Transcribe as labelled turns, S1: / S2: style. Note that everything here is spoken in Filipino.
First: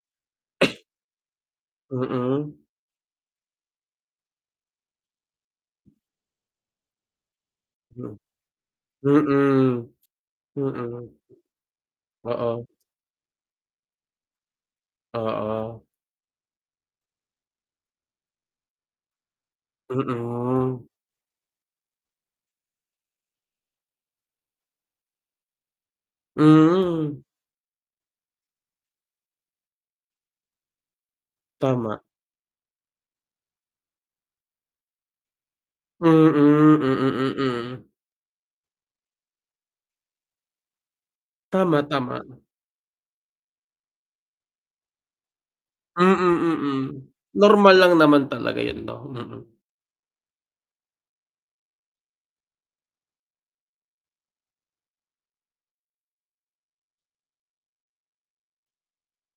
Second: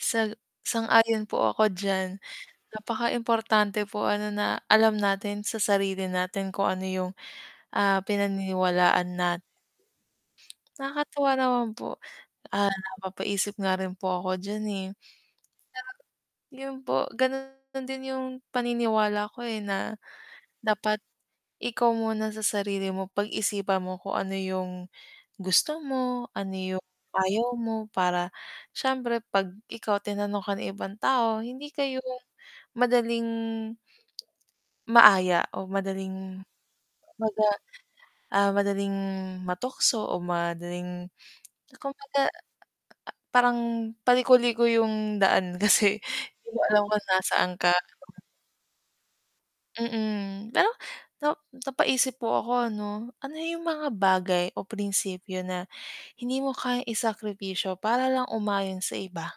S1: Sa sang-ayon po ako diyan,
S2: Mm.
S1: napakaimportante po ano na alam natin sa sarili natin kung ano 'yung, ah, pinaniniwalaan nat
S2: Mm, mm.
S1: Nakakatuwa naman po,
S2: Oo.
S1: ah, napapaisip nga rin po ako diyan, eh.
S2: Oo.
S1: Kaya, 'yun po gano'n din 'yung paniniwala ko, eh, na
S2: Mm.
S1: dapat ikaw muna sa sarili mo, pag-isipan mo kung ano 'yung gusto mo ano 'yung
S2: Hmm.
S1: ayaw mo para siyempre 'pag ikaw tinanong ka ng ibang tao, hindi kayo
S2: Tama.
S1: madaling maaya o
S2: Mm,
S1: madaling
S2: mm,
S1: maga
S2: mm.
S1: ah, madaling matukso o madaling tsa
S2: Tama, tama,
S1: kumbaga ah ah ah
S2: 'no.
S1: parang paliko-liko 'yung daan kasi
S2: Mm,
S1: di mo
S2: mm,
S1: alam kung nasaan ka.
S2: normal lang naman talaga 'yun 'no, mm.
S1: Mm, pero nap napaisip po ako ano, ano 'yung mga bagay o prinsipyo na hindi mo kayang isakripisyo para lang umayon sa iba?